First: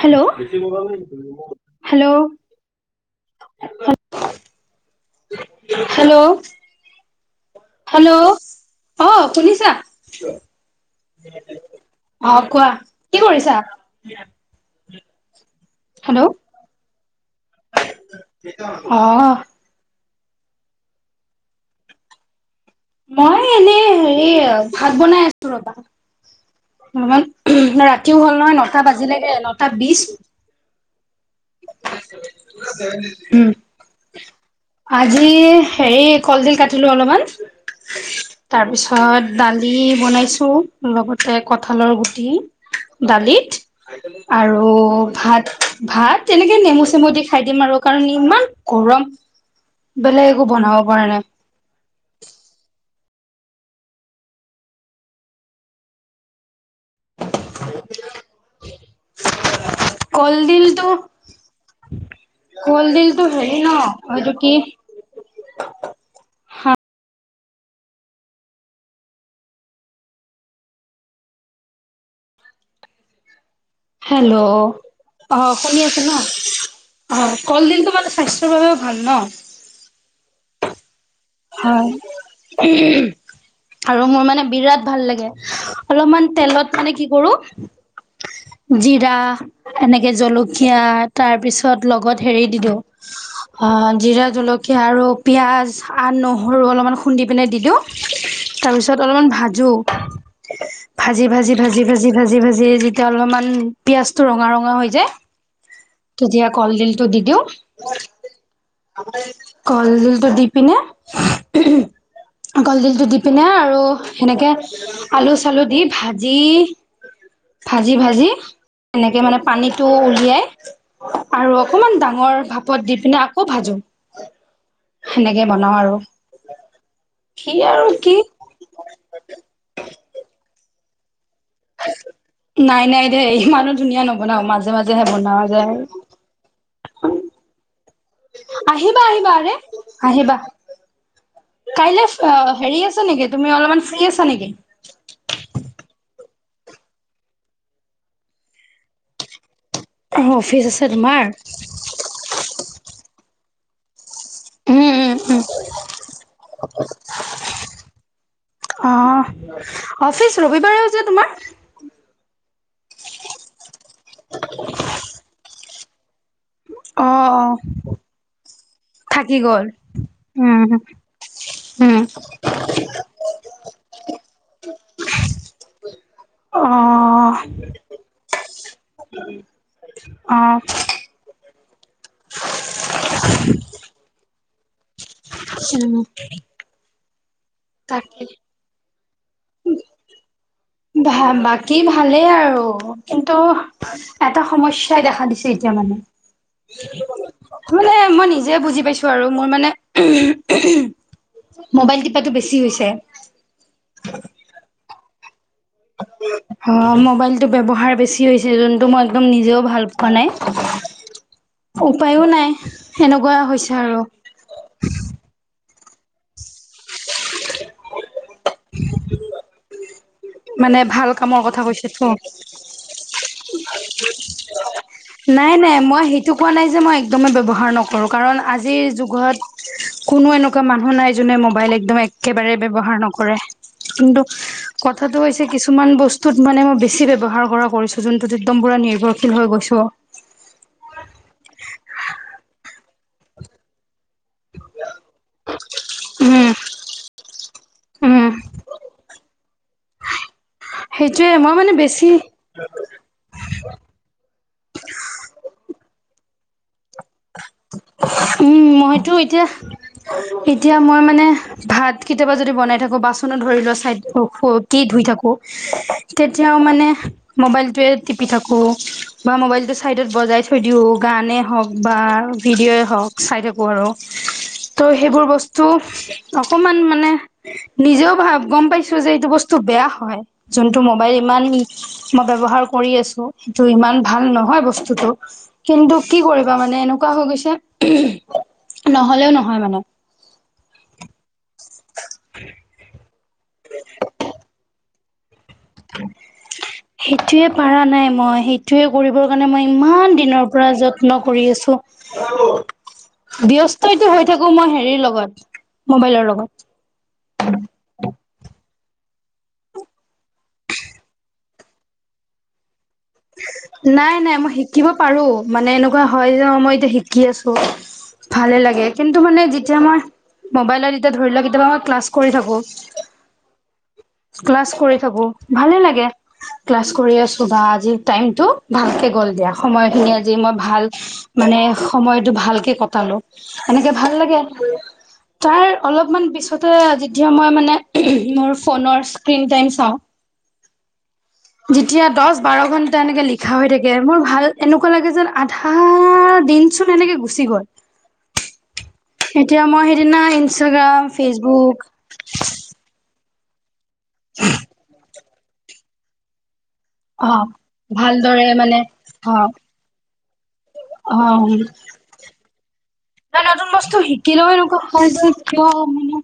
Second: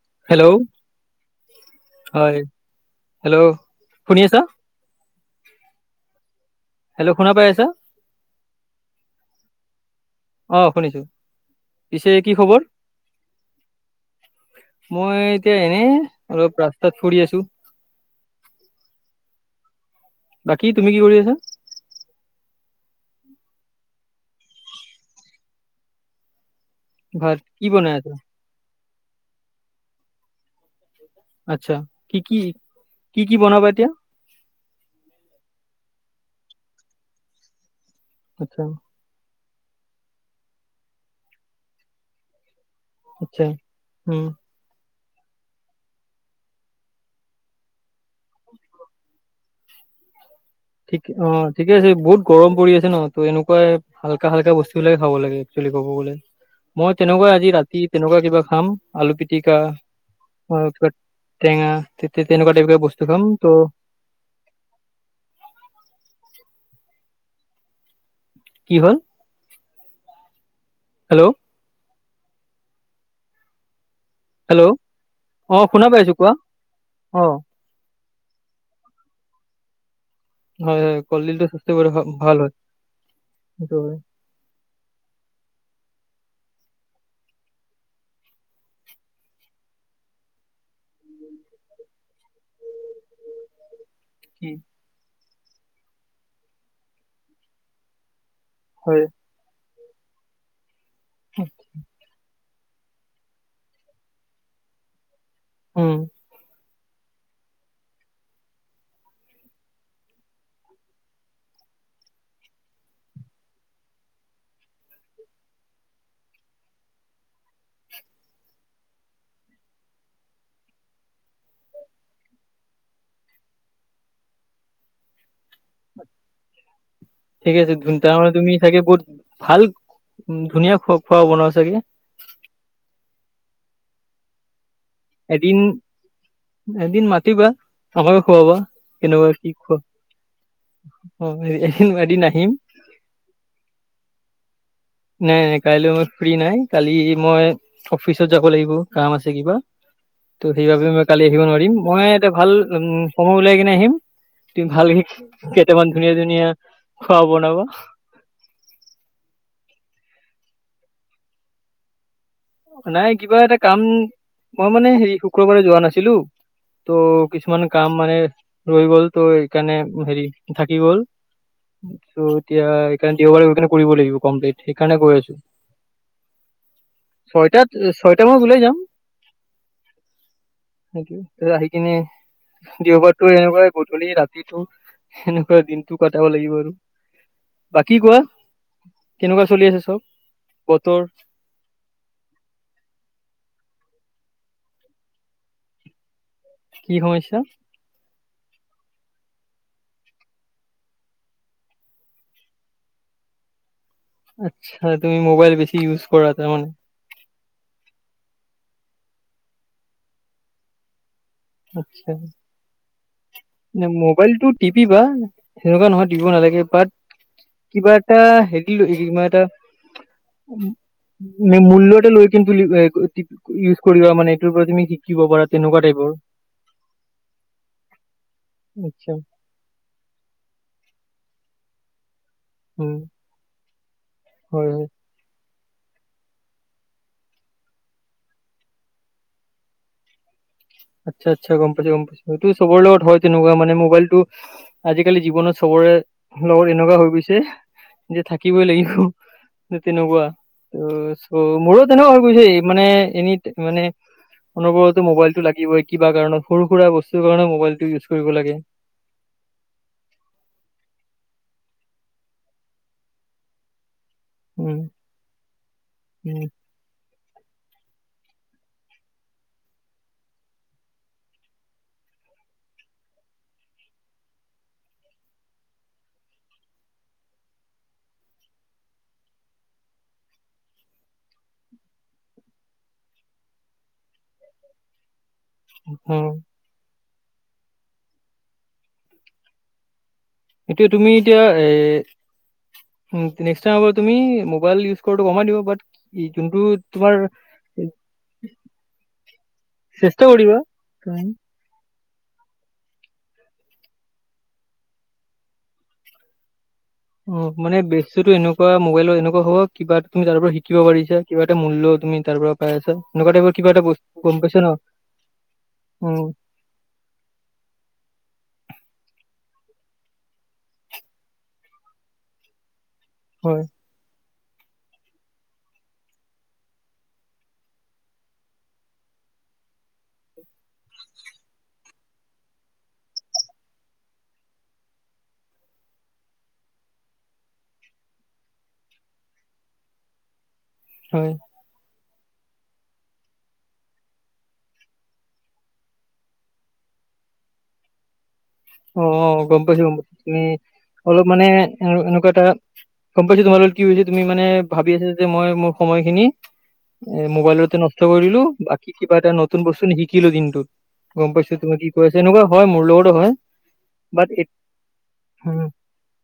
Hello [unintelligible] hello হয় hello শুনি আছা? হেল্ল' হেল্ল' শুনা পাই আছা? হেল্ল' অ শুনিছা? অ শুনিছো? পিছে কি অ খবৰ কোৱা, কি কৰিছা? মই এতিয়া এনেই হেল্ল' অলপ ৰাস্তাত ফুৰি আছো। অ। বাকী তুমি কি কৰি আছা? মই এনেই হেৰি ভাত বনাই আছোঁ ৰবা। ভাত কি [unintelligible] বনাই আছা ৰাতিও হ'ল নহয় নটা বাজিলেগৈ নটা বিশ আচ্ছা, কি, কি, কি, কি উম বনাবা এতিয়া? আজি হেৰি কলডিল কাটিলো অলপমান আচ্ছা তাৰপিছত অ', দালি বনাইছো লগতে কঠালৰ গুটি আচ্ছা দালিত উম আৰু ভাত, ভাত তেনেকে নেমু, চেমু দি খাই দিম আৰু কাৰণ ইমান গৰম বেলেগ একো বনাও ঠিক অ'। ঠিকে আছে বহুত গৰম পৰি আছে ন ত' এনেকুৱাই হাল্কা, হাল্কা বস্তু বিলাকে খাব লাগে একচুৱেলি কব গ'লে মই তেনেকুৱা আজি ৰাতি তেনেকুৱা কিবা খাম আলু পিটিকা আৰু কলডিলটো কিবা টেঙা তেয়া তেনেকুৱা টাইপৰ কিবা বস্তু খাম ত অহ, এইটো কি? হা কি হ'ল হেল্ল'। হেল্ল' অ', শুনি শুনা আছে ন পাইছো কোৱা অ', কলডিলতো মানে স্বাস্থ্য -ৰ বাবেও ভাল ন। হয়, হয়। কলডিলটো স্বাস্থ্য কৰি হয়, ভাল হয় সেইটো আৰু মোৰ মানে বিৰাট ভাল লাগে অলপমান তেলত মানে কি কৰো জিৰা এনেকে জলকীয়া তাৰ পিছত লগত হেৰি দি দিওঁ অ', জিৰা জলকীয়া আৰু পিঁয়াজ আৰু নহৰু অলপমান খুন্দি পিনে দি দিওঁ তাৰপিছত হয় হয় অলপমান ভাজো ভাজি, ভাজি, ভাজি, ভাজি, ভাজি, ভাজি যেতিয়া অলপমান পিয়াজটো ৰঙা ৰঙা হৈ যায়। উম। তেতিয়া কলডিলতো দি দিওঁ। কলডিলটো দি পিনে কলডিলটো দি পিনে আৰু সেনেকে আলু চালু দি ভাজি ভাজি, ভাজি এনেকৈ মানে পানীটো উলিয়াই আৰু অকমান ডাঙৰ ভাপত দি পিনে আকৌ ভাজো। সেনেকে বনাওঁ আৰু। কি ঠিক আছে আৰু ধুন কি তাৰমানে তুমি চাগে বহত ভাল ধুনীয়া খো খোৱা বনোৱা চাগে। নাই, নাই দে ইমানো ধুনীয়া নবনাও মাজে মাজেহে বনোৱা এদিন যায়। এদিন মাতিবা আমাকো খুৱাবা, আহিবা আহিবা কেনেকুৱা কি আৰে খোৱা আহিবা অ', কাইলে এ এদিন আহিম। হেৰি আছে নেকি তুমি অলপমান ফ্ৰী আছা নেকি। নাই, নাই কাইলৈ মই ফ্ৰী নাই কালি মই অফিচত যাব লাগিব কাম আছে কিবা। ত অফিচ আছে সেইবাবে মই কালি তোমাৰ? আহিব নোৱাৰিম মই এটা ভাল উ সময় উলিয়াই কিনে আহিম। তুমি উম ভালকে উম উম কেইটামান ধুনীয়া, ধুনীয়া খোৱা বনাবা। অহ, অফিচ ৰবিবাৰেও যে তোমাৰ। নাই কিবা এটা কাম মই মানে হেই শুক্ৰবাৰে যোৱা নাছিলোঁ। অ ত' অ কিছুমান কাম মানে ৰৈ গল তো থাকি গ'ল। এইকাৰণে হেৰি উম থাকি গ'ল। উম ত' এতিয়া সেইকাৰেণে দেওবাৰে গৈ কেনে কৰিব লাগিব কমপ্লিট সেইকাৰণে কৈ আছোঁ। অ'। ছয়টা মানত ওলাই যাম অ', অ'। সেইটোৱে আহি কিনে দেওবাৰটো এনেকুৱাই গধূলি ৰাতিটো সেনেকুৱা দিনটো উম কটাব লাগিব আৰু বাকী কোৱা তাকে কেনেকুৱা চলি আছে চব বতৰ বা বাকী ভালেই আৰু কিন্তু এটা সমস্যাই দেখা দিছে এতিয়া মানে কি সমস্যা মানে মই নিজে বুজি পাইছো আৰু মোৰ মানে ঊম ঊম মোবাইল টিপাটো বেছি বেছি হৈছে আচ্ছা তুমি মোবাইল বেছি ইউজ কৰা তাৰমানে অ মোবাইল টো ব্যৱহাৰ বেছি হৈছে যোনটো মই একদম নিজেও ভাল পোৱা নাই উপায়ো নাই সেনেকুৱা হৈছে ন আৰু মোবাইলটো টিপিবা সেনেকুৱা নহয় টুপিব নালাগে বাত কিবা এটা হেৰিলৈ কিবা এটা মানে ভাল কামৰ কথা কৈছেতো মূল্যটো লৈ [unintelligible] ইউজ কৰিবা মানে এইটোৰ পৰা তুমি শিকিব পাৰা তেনেকুৱা টাইপৰ এইটো কোৱা নাই যে মই একদমেই ব্যৱহাৰ নকৰোঁ কাৰণ আজিৰ আচ্ছা যুগত কোনো এনেকুৱা মানুহ নাই যোনে মোবাইল একদম একেবাৰে উম ব্যৱহাৰ নকৰে কিন্তু হয় কথাটো হৈছে কিছুমান বস্তুত মানে মই বেছি ব্যৱহাৰ কৰা কৰিছোঁ যোনটোত একদম পূৰা নিৰ্ভৰশীল হৈ গৈছোঁ আচ্ছা আচ্ছা গম পাইছো গম পাইছো সেইটো চবৰ লগত হয় তেনেকুৱা মানে মোবাইলটো আজিকালি জীৱনত চবৰে উম লগৰী এনেকুৱা হৈ গৈছে যে উম থাকিবই লাগিব ঠিক তেনেকুৱা ত সেইটোয়ে চ মই মানে মোৰো বেছি তেনেকুৱা হৈ গৈছে মানে এই মানে অনবৰতে মোবাইলটো লাগিবই কিবা কাৰণত সৰু সুৰা বস্তু বস্তুৰ কাৰণে মোবাইলটো ইউজ কৰিব লাগে উম মইতো এতিয়া এতিয়া মই মানে ভাত কেতিয়াবা যদি বনাই থাকো বাচনত ধৰি লোৱা চাইদ অ ফ উম টি ধুই থাকো উম তেতিয়াও মানে মোবাইলটোৱে টিপি থাকো বা মোবাইলটো চাইডত বজাই থৈ দিও গানে হওক বা ভিডিঅ'ৱে হওক চাই থাকোঁ আৰু ত' সেইবোৰ বস্তু অকমান মানে নিজেও মই গম পাইছো যে এইটো বস্তু বেয়া হয় যোনটো মোবাইল ইমান মই ব্যৱহাৰ কৰি আছো সেইটো ইমান ভাল নহয় বস্তুটো কিন্তু অ কি কৰিবা মানে এনেকুৱা হৈ গৈছে ঊম নহলেও নহয় মানে এতিয়া তুমি এতিয়া এ উম নেক্স টাইমৰ পৰা তুমি মোবাইল ইউজ কৰাতো কমাই দিবা। বাট যোনটো তোমাৰ সেইটোয়ে পাৰা নাই মই সেইটোয়ে কৰিবৰ কাৰণে মই ইমান চেষ্টা দিনৰ কৰিবা পৰা যত যত্ন তুমি, কৰি আছোঁ। [unintelligible] ব্যস্তইতো হৈ থাকো মই হেৰি লগত মোবাইলৰ লগত অ মানে ব্যস্ততো এনেকুৱা মোবাইলত এনেকুৱা হ'ব কিবা তুমি তাৰ পৰা শিকিব পাৰিছা। কিবা এটা মূল্য তুমি তাৰ পৰা পাই আছা। এনেকুৱা টাইপৰ কিবা এটা বস্তু নাই নাই গম মই পাইছা ন শিকিব পাৰোঁ মানে এনেকুৱা উম হয় যে মই এতিয়া শিকি আছোঁ। ভালে লাগে কিন্তু মানে যেতিয়া মই মোবাইলত যেতিয়া ধৰি লোৱা কেতিয়াবা মই ক্লাছ কৰি থাকো হয়। ক্লাছ কৰি থাকোঁ ভালে লাগে। ক্লাছ কৰি আছোঁ বা আজি টাইমটো ভালকে গ'ল দিয়া, সময়খিনি আজি মই ভাল মানে সময়টো ভালকে কটালো, এনেকে ভাল লাগে। তাৰ অলপমান পিছতে যেতিয়া মই মানে মোৰ ফোনৰ স্ক্ৰীন টাইম চাওঁ হয়। যেতিয়া দছ বাৰ ঘন্টা এনেকে লিখা হৈ থাকে মোৰ ভাল এনেকুৱা লাগে যেন আ হাঁ দিনচোন এনেকে গুচি গ'ল। অঁ গম এতিয়া পাইছোঁ মই গম পাইছোঁ সেইদিনা তুমি ইনষ্টাগ্ৰাম অলপ মানে ফেচবুক এনেকুৱা এটা গম পাইছোঁ তোমাৰ লগত কি হৈছে, তুমি মানে ভাবি আছা যে মই মোৰ সময়খিনি এ অ মোবাইলতে নষ্ট কৰি দিলোঁ, ভালদৰে মানে বাকী কিবা এটা অ নতুন বস্তু শিকিলোঁ দিনটোত। অ গম পাইছোঁ মই তুমি কি কৈ আছা, এনেকুৱা হয় মোৰ লগতো হয়। বাট কেলৈ এনেকুৱা হৈ যায় কিয় মানে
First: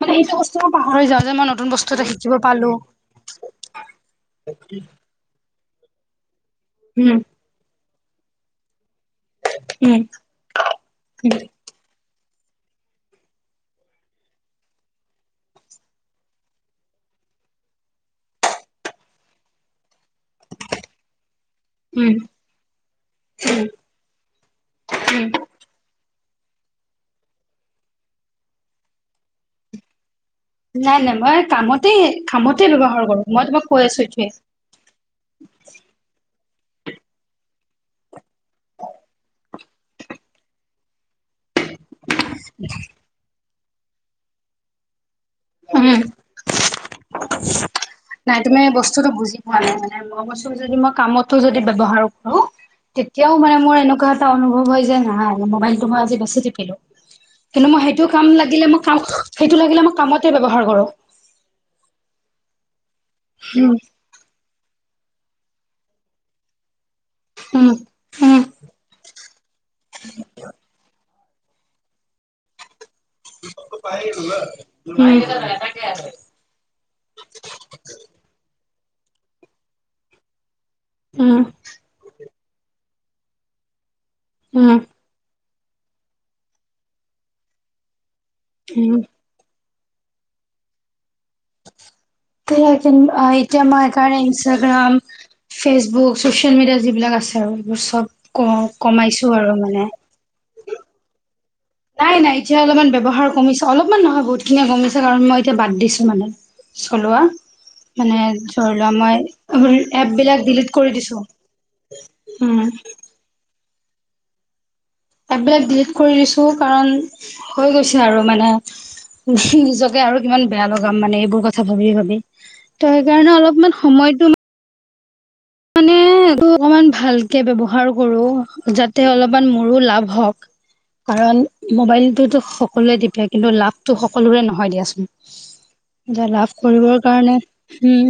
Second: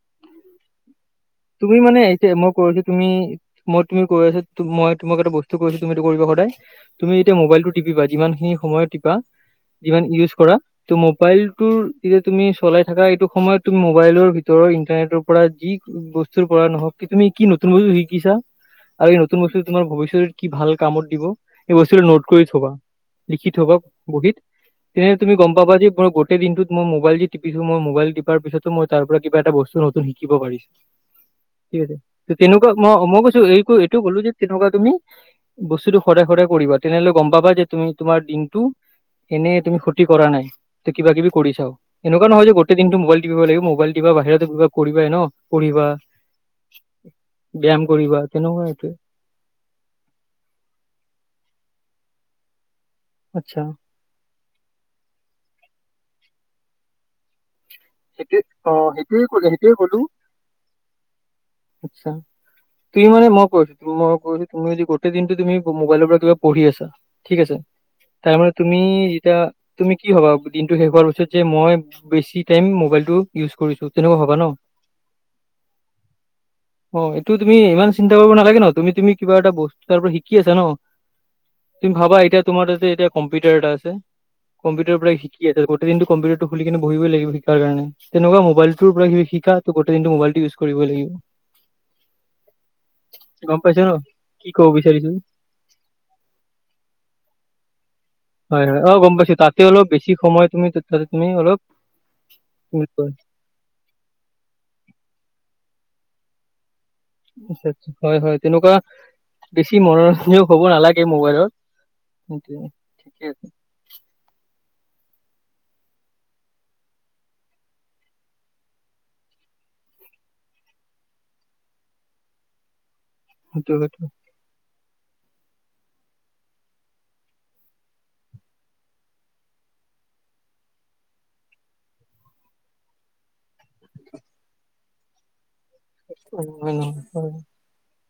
মানে এইটো বস্ কিয় পাহৰি যাওঁ যে মই নতুন তুমি বস্তু মানে এটা এতিয়া শিকিব মই পালোঁ। কৈছো তুমি মই তুমি কৈ আছোঁ মই তোমাক এটা বস্তু কৈছোঁ তুমি এইটো কৰিবা সদায়, তুমি উম এতিয়া মোবাইলটোত টিপিবা যিমান খিনি সময় টিপা উম যিমান ইউজ কৰা ত' উম মোবাইল তোৰ যেতিয়া তুমি চলাই থাকা এইটো সময়ত তুমি মোবাইলৰ ভিতৰ ইন্টাৰনেটৰ পৰা যি বস্ বস্ত পৰা নহওঁক কি তুমি কি নতুন বস্তু শিকিছা আৰু এই নতুন বস্তু তোমাৰ ভৱিষ্যত কি ভাল কামত দিব সেই বস্তুটো উম নোট কৰি থবা, লিখি উম থবা বহীত। তেতিয়াহে উম তুমি গম পাবা যে মই গোটেই দিনতোত মই মোবাইল টিপিছো মই মোবাইল টিপাৰ পিছতো মই তাৰপৰা কিবা এটা বস্তু নত তুন শিকিব পাৰিছোঁ। নাই নাই মই ঠিক কামতে আছে কামতে তেনেকুৱা ম ব্যৱহাৰ মই কৰো কৈছোঁ এই তোমাক কৈ এইটোৱে আছো ক'লো যে তেনেকুৱা তুমি বস্তুটো সদায় সদায় কৰিবা তেনেহ'লে গম পাবা যে তুমি তোমাৰ দিন টো এনেই তুমি ক্ষতি কৰা নাই তে কিবা কিবি কৰিছাও। এনেকুৱা নহয় যে গোটেই দিনটো মোবাইল টিপিব লাগিব মোবাইল টিপা বাহিৰেও কিবা কৰিবাই ন পঢ়িবা। ব্যায়াম কৰিবা [unintelligible] নাই তুমি তেনেকুৱা এইটোৱে বস্তুটো বুজি পোৱা নাই মানে, মই কৈছোঁ যদি মই কামতো যদি ব্যৱহাৰ কৰোঁ তেতিয়াও মানে আচ্ছা মোৰ এনেকুৱা টা অনুভৱ হয় যায় নহয় মোবাইলটো মই আজি বেছি টিপিলো, কিন্তু মই সেই সেইটো কাম সেইটোৱে লাগিলে অ মই কাম সেইটোৱে কলো সেইটো সেইটোৱে লাগিলে মই কলো কামতেই ব্যৱহাৰ কৰোঁ। আচ্ছা তুমি মানে মই উম কৈছোঁ মই কৈছোঁ তুমি আজি গোটেই দিনটো তুমি মোবাইলৰ পৰা কিবা পঢ়ি আছা ঠিক আছে। উম উম তাৰমানে তুমি যেতিয়া তুমি কি ভাবা দিনটো শেষ হোৱাৰ পিছত যে মই বেছি টাইম মোবাইল টো ইউজ কৰিছোঁ তেনেকুৱা ভাবা ন? উম অ এইটো তুমি ইমান চিন্তা কৰিব নালাগে ন, তুমি তুমি কিবা এটা বস্তু তাৰপৰা শিকি আছা ন। উম। তুমি ভাবা এতিয়া তোমাৰ তাতযে এতিয়া কম্পিউটাৰ এটা আছে, উম কম্পিউটাৰৰ পৰা শি কি আছে গোটেই দিনটো কম্পিউটাৰটো খুলি কিনে বহিবই লাগিব শিকাৰ কাৰণে, তেনেকুৱা মোবাইলটোৰ উম পৰা শিকা ত গোটেই দিনটো মোবাইলটো ইউজ কৰিবই লাগিব। তেনেকেন আ গম এতিয়া পাইছা মাৰ ন কাৰণে কি ক'ব ইনষ্টাগ্ৰাম বিচাৰিছো ফেচবুক চচিয়েল মিডিয়া যিবিলাক আছে আৰু এইবোৰ চব ক হয় হয় অ গম কমাইছো পাইছো আৰু তাতে মানে অলপ বেছি সময় তুমি তাতে তুমি অলপ নাই নাই এতিয়া অলপমান ব্যৱহাৰ কমিছে, অলপমান নহয় বহুতখিনিয়ে কমিছে কাৰণ মই এতিয়া বাদ দিছো মানে। চলোৱা আচছা মানে হয় হয় তেনেকুৱা ধৰি লোৱা মই বেছি এপ বিলাক মনোৰঞ্জীয় হব ডিলিট কৰি নালাগে দিছো। মোবাইলত। উম ঠিকে আছে এপবিলাক ডিলিট কৰি দিছো কাৰণ হৈ গৈছে আৰু মানে নিজকে আৰু কিমান বেয়া লগাম মানে এইবোৰ কথা ভাবি ভাবি ত সেইকাৰণে সেইটো অলপমান সেইটো সময়তো মানে এইটো অকমান ভালকে ব্যৱহাৰ কৰো যাতে অলপমান মোৰো লাভ হওক কাৰণ মোবাইলটোতো সকলোৱে তিপে কিন্তু লাভটো সকলোৰে নহয় দিয়াচোন [inaudible] এতিয়া লাভ নহয় কৰিবৰ নহয় হয় কাৰণে হম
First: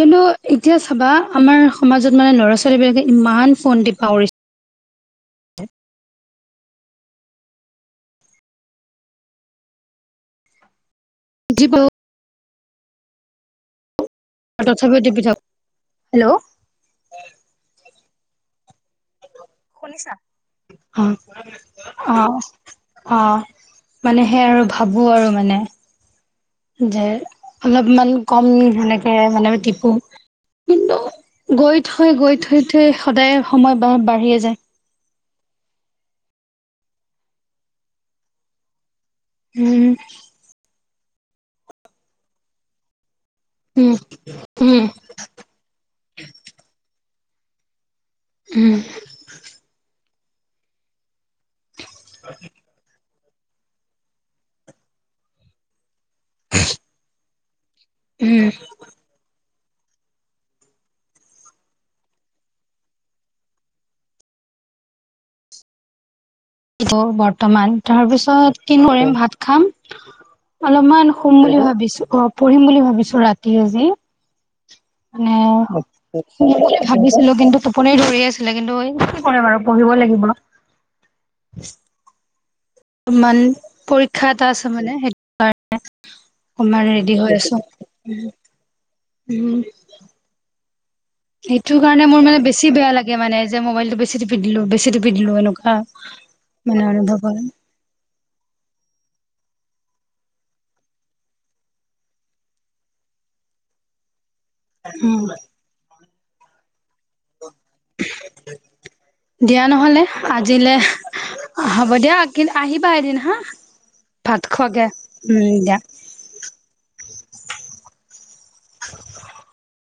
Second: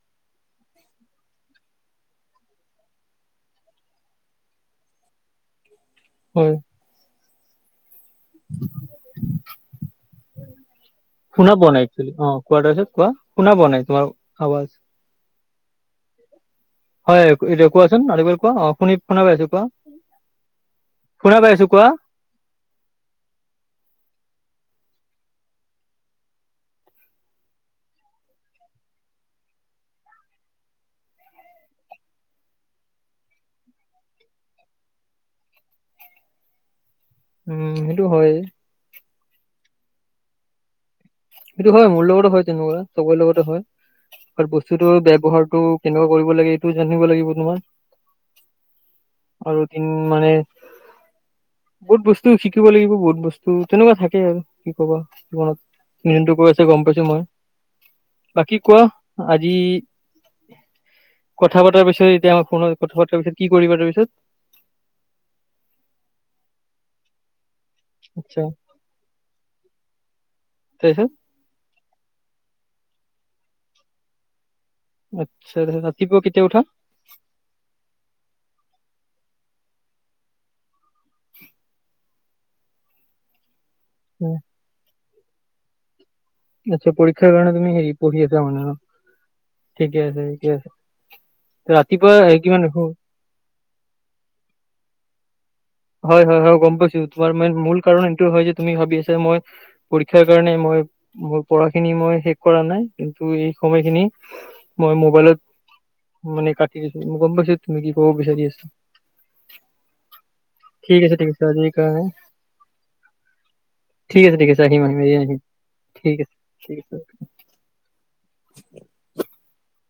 কিন্তু এতিয়া চাবা আমাৰ সমাজত মানে ল'ৰা ছোৱালীবিলাকে ইমান ফন্তি পাহৰিছে হয় শুনা পোৱা নাই অ কোৱা তাৰপাছত যি পাওঁ কোৱা শুনা পোৱা নাই তোমাৰ আৱাজ তথাপিও [unintelligible] হেল্ল' হয় এতিয়া কোৱাচোন আৰু এবাৰ কোৱা অ শুনি শুনা পাইছো কোৱা শুনিছা শুনা পাইছো কোৱা অ অ অ মানে সেই আৰু ভাবো আৰু মানে যে অলপমান কম হেনেকে মানে টিপু কিন্তু গৈ থৈ গৈ থৈ থৈ সদায় সময় বা বাঢ়িয়ে যায় উম সেইটো হয় উম সেইটো হয় মোৰ লগটো হয় তেনেকুৱা চবৰে লগতে হয় উম [unintelligible] উম বস্তুতৰ ব্যৱহাৰটো কেনেকুৱা কৰিব লাগে এইটো জানিব লাগিব তোমাৰ উম আৰু তিন মানে বহুত বস্তু শিকিব লাগিব বহুত বস্তু ত তেনেকুৱা থাকে আৰু কি কব জীৱনত কৰি আছে গম পাইছো মই উম বাকী কোৱা আজি কথা পতাৰ পিছত এতিয়া আমাৰ ফোনত কথা পতাৰ পিছত কি কৰিবা তাৰপিছত [unintelligible] বৰ্তমান আচ্ছা তাৰপিছত কিনো কৰিম ভাত খাম তাৰপিছত অলপমান হুম বুলি ভাবিছো অ পঢ়িম বুলি ভাবিছো ৰাতি আজি আচ্ছা অ তাৰপিছত ৰাতিপুৱা কেতিয়া উঠা ভাবিছিলো কিন্তু টোপনি ধৰি আছিলে কিন্তু এ কি কৰিম আৰু পঢ়িব লাগিব [inaudible] ইমান পৰীক্ষা এটা আছে মানে সেইটো কাৰণে অকমান আচ্ছা ৰেডি হৈ পৰীক্ষাৰ কাৰণে আছো তুমি হেৰি পঢ়ি আছা মানে ন উম ঠিকে আছে ঠিকে আছে সেইটো কাৰণে ৰাতিপুৱা মোৰ মানে কিমান বেছি বেয়া লাগে মানে যে মবাইলটো বেছি টিপি দিলো বেছি টিপি দিলো এনেকুৱা হয় হয় হয় গম মানে পাইছো অনুভৱ তোমাৰ হয় ম মূল কাৰণ এইটো হয় যে তুমি ভাবি আছা মই পৰীক্ষাৰ কাৰণে মই মোৰ পঢ়াখিনি মই শেষ কৰা নাই কিন্তু এই সময়খিনি মই উম মোবাইলত মানে কাটি দিছো মই গম পাইছো তুমি কি কব বিচাৰি আছা দিয়া নহলে আজিলৈ ঠিক আছে ঠিক আছে আজিৰ হ'ব কাৰণে দিয়ক কি আহিবা এদিন হা ঠিক আছে ভাত ঠিক আছে আহিম খোৱাকে আহিম এ আহিম উম দিয়া ঠিক আছে ঠিক আছে